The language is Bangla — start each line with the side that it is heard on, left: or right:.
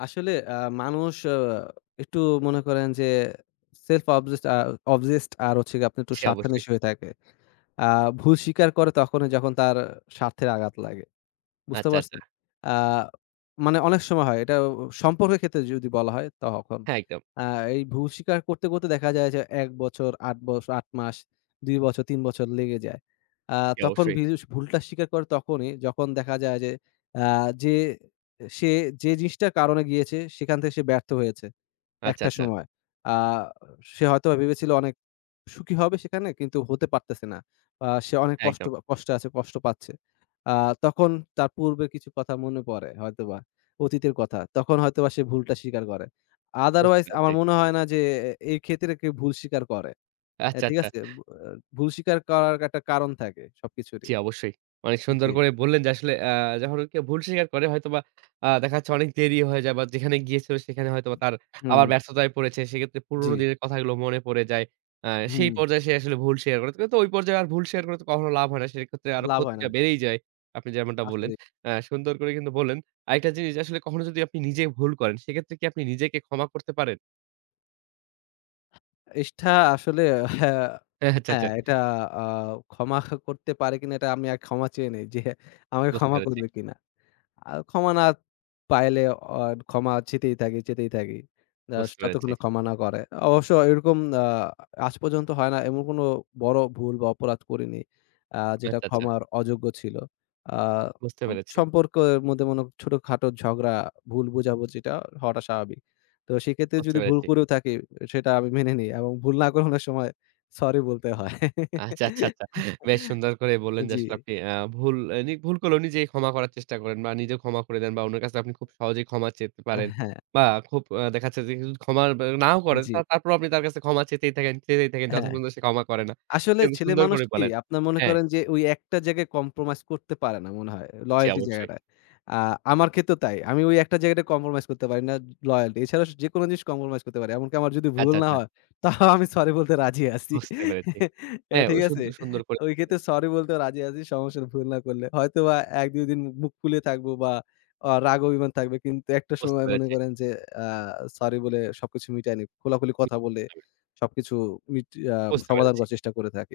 left: আসলে আ মানুষ অ একটু মনে করেন যে self obsessed আ obsessed আর হচ্ছে গিয়ে আপনি একটু
right: জি, অবশ্যই।
left: স্বার্থান্বেষী হয়ে থাকে। আ ভুল স্বীকার করে তখনই যখন তার স্বার্থের আঘাত লাগে। বুঝতে
right: আচ্ছা,
left: পারছেন?
right: আচ্ছা।
left: আ মানে অনেক সময় হয় এটা সম্পর্কের ক্ষেত্রে যদি বলা হয় তখন।
right: হ্যাঁ, একদম।
left: আ এই ভুল স্বীকার করতে করতে দেখা যায় যে ১ বছর, ৮ বছ ৮ মাস, ২ বছর ৩ বছর লেগে যায়। আ
right: জি
left: তখন
right: অবশ্যই।
left: পীযুষ ভুলটা স্বীকার করে তখনই যখন দেখা যায় যে অ্যা যে সে যে জিনিসটার কারণে গিয়েছে সেখান থেকে সে ব্যর্থ হয়েছে
right: আচ্ছা,
left: একটা
right: আচ্ছা।
left: সময়। আ সে হয়তো ভেবেছিল অনেক সুখী হবে সেখানে কিন্তু হতে পারতেছে না। আ সে অনেক কষ্ট
right: একদম।
left: কষ্টে আছে কষ্ট পাচ্ছে। আ তখন তার পূর্বের কিছু কথা মনে পড়ে হয়তোবা অতীতের কথা। তখন হয়তোবা সে ভুলটা স্বীকার করে।
right: বুঝতে
left: otherwise
right: পেরেছি।
left: আমার মনে হয় না যে আ এই ক্ষেত্রে কেউ ভুল স্বীকার করে অ্যা
right: আচ্ছা,
left: ঠিক
right: আচ্ছা।
left: আছে? ভু আ ভুল স্বীকার করার একটা কারণ থাকে সবকিছুরই।
right: জি অবশ্যই। অনেক সুন্দর
left: জি।
right: করেই বললেন যে আসলে অ্যা যখন কেউ ভুল স্বীকার করে হয়তোবা আ দেখা যাচ্ছে অনেক দেরি হয়ে যায় বা যেখানে গিয়েছিল সেখানে হয়তো বা তার আবার
left: হুম।
right: ব্যস্ততায় পড়েছে। সেক্ষেত্রে পুরনো
left: জি।
right: দিনের কথাগুলো মনে পড়ে যায়। আ সেই
left: হুম।
right: পর্যায়ে সে আসলে ভুল শিয়ার করে। কিন্তু ঐ পর্যায়ে আর ভুল শিয়ার করে তো কখনো লাভ হয় না। সেক্ষেত্রে আরো
left: লাভ হয়
right: ক্ষতিটা
left: না।
right: বেড়েই যায়, আপনি যেমনটা বললেন।
left: আসলে।
right: অ্যা সুন্দর করে কিন্তু বললেন। আরেকটা জিনিস যে আসলে কখনো যদি আপনি নিজে ভুল করেন, সেক্ষেত্রে কি আপনি নিজেকে ক্ষমা করতে পারেন?
left: ইষ্টা আসলে হ্যাঁ,
right: হ্যাঁ। আচ্ছা, আচ্ছা।
left: হ্যাঁ এটা আ ক্ষমা করতে পারে কিনা এটা আমিআগ ক্ষমা চেয়ে নেই যে আমাকে
right: বুঝতে
left: ক্ষমা
right: পারেছি।
left: করবে কিনা। আর ক্ষমা না পাইলে অ ক্ষমা চেতেই থাকি, চেতেই থাকি। জস
right: বুঝতে পেরেছি।
left: যতক্ষণ ক্ষমা না করে। অবশ্য এরকম আ আজ পর্যন্ত হয় না এমন কোন বড় ভুল বা অপরাধ করিনি, আ যেটা
right: আচ্ছা, আচ্ছা।
left: ক্ষমার অযোগ্য ছিল। আ
right: বুঝতে পেরেছি।
left: সম্পর্কের মধ্যে মনে ছোটখাটো ঝগড়া, ভুল বুঝাবুঝিটা হওয়াটা স্বাভাবিক। তো সেক্ষেত্রে
right: বুঝতে
left: যদি ভুল
right: পেরেছি।
left: করেও থাকি, সেটা আমি মেনে নেই। এবং ভুল না করানোর সময় সরি বলতে হয়।
right: আচ্ছা, আচ্ছা, আচ্ছা। বেশ সুন্দর করে বললেন যে
left: জি।
right: আসলে আপনি অ্যা ভুল এ নিভুল করলেও নিজেকেই ক্ষমা করার চেষ্টা করেন বা নিজেও ক্ষমা করে দেন বা উনার কাছে আপনি খুব সহজেই ক্ষমা চেতে
left: অ্যা
right: পারেন।
left: হ্যাঁ।
right: বা খুব অ্যা দেখা যাচ্ছে যে কিছু ক্ষমা নাও করেন।
left: জি।
right: তা তারপরও আপনি তার কাছে ক্ষমা চেতেই থাকেন চেতেই থাকেন যতক্ষণ
left: হ্যাঁ।
right: পর্যন্ত সে ক্ষমা করে না। এটা
left: আসলে
right: কিন্তু
left: ছেলে
right: সুন্দর
left: মানুষ
right: করে
left: কি?
right: বলেন।
left: আপনারা মনে
right: হ্যাঁ।
left: করেন ওই যে একটা জায়গায় compromise করতে পারে না মনে হয়,
right: জি
left: loyalty
right: অবশ্যই।
left: জায়গাটায়। আ আমার ক্ষেত্রেও তাই। আমি ওই একটা জায়গাটায় compromise করতে পারি না, loyalty। এছাড়া স যেকোনো জিনিস compromise করতে পারি। এমনকি আমার যদি ভুল
right: আচ্ছা,
left: না
right: আচ্ছা।
left: হয় তাও আমি সরি বলতে রাজি আছি
right: বুঝতে পেরেছি।
left: আ
right: হ্যাঁ
left: ঠিক
right: ওই
left: আছে?
right: সুন্দর সুন্দর করে।
left: ওই
right: [unintelligible]
left: ক্ষেত্রে sorry বলতেও রাজি আছি। সমস্যা নাই ভুল করলে হয়তোবা ১-২ দিন মুখ ফুলে থাকব বা আ রাগ অভিমান থাকবে কিন্তু একটা
right: বুঝতে
left: সময় মনে
right: পেরেছি।
left: করেন যে অ্যা সরি বলে সবকিছু মিটায় নিই। খোলাখুলি
right: হু।
left: কথা বলে
right: [unintelligible]
left: সবকিছু মিটিয়ে আ
right: বুঝতে
left: সমাধান
right: পেরেছি।
left: করার চেষ্টা করে থাকি।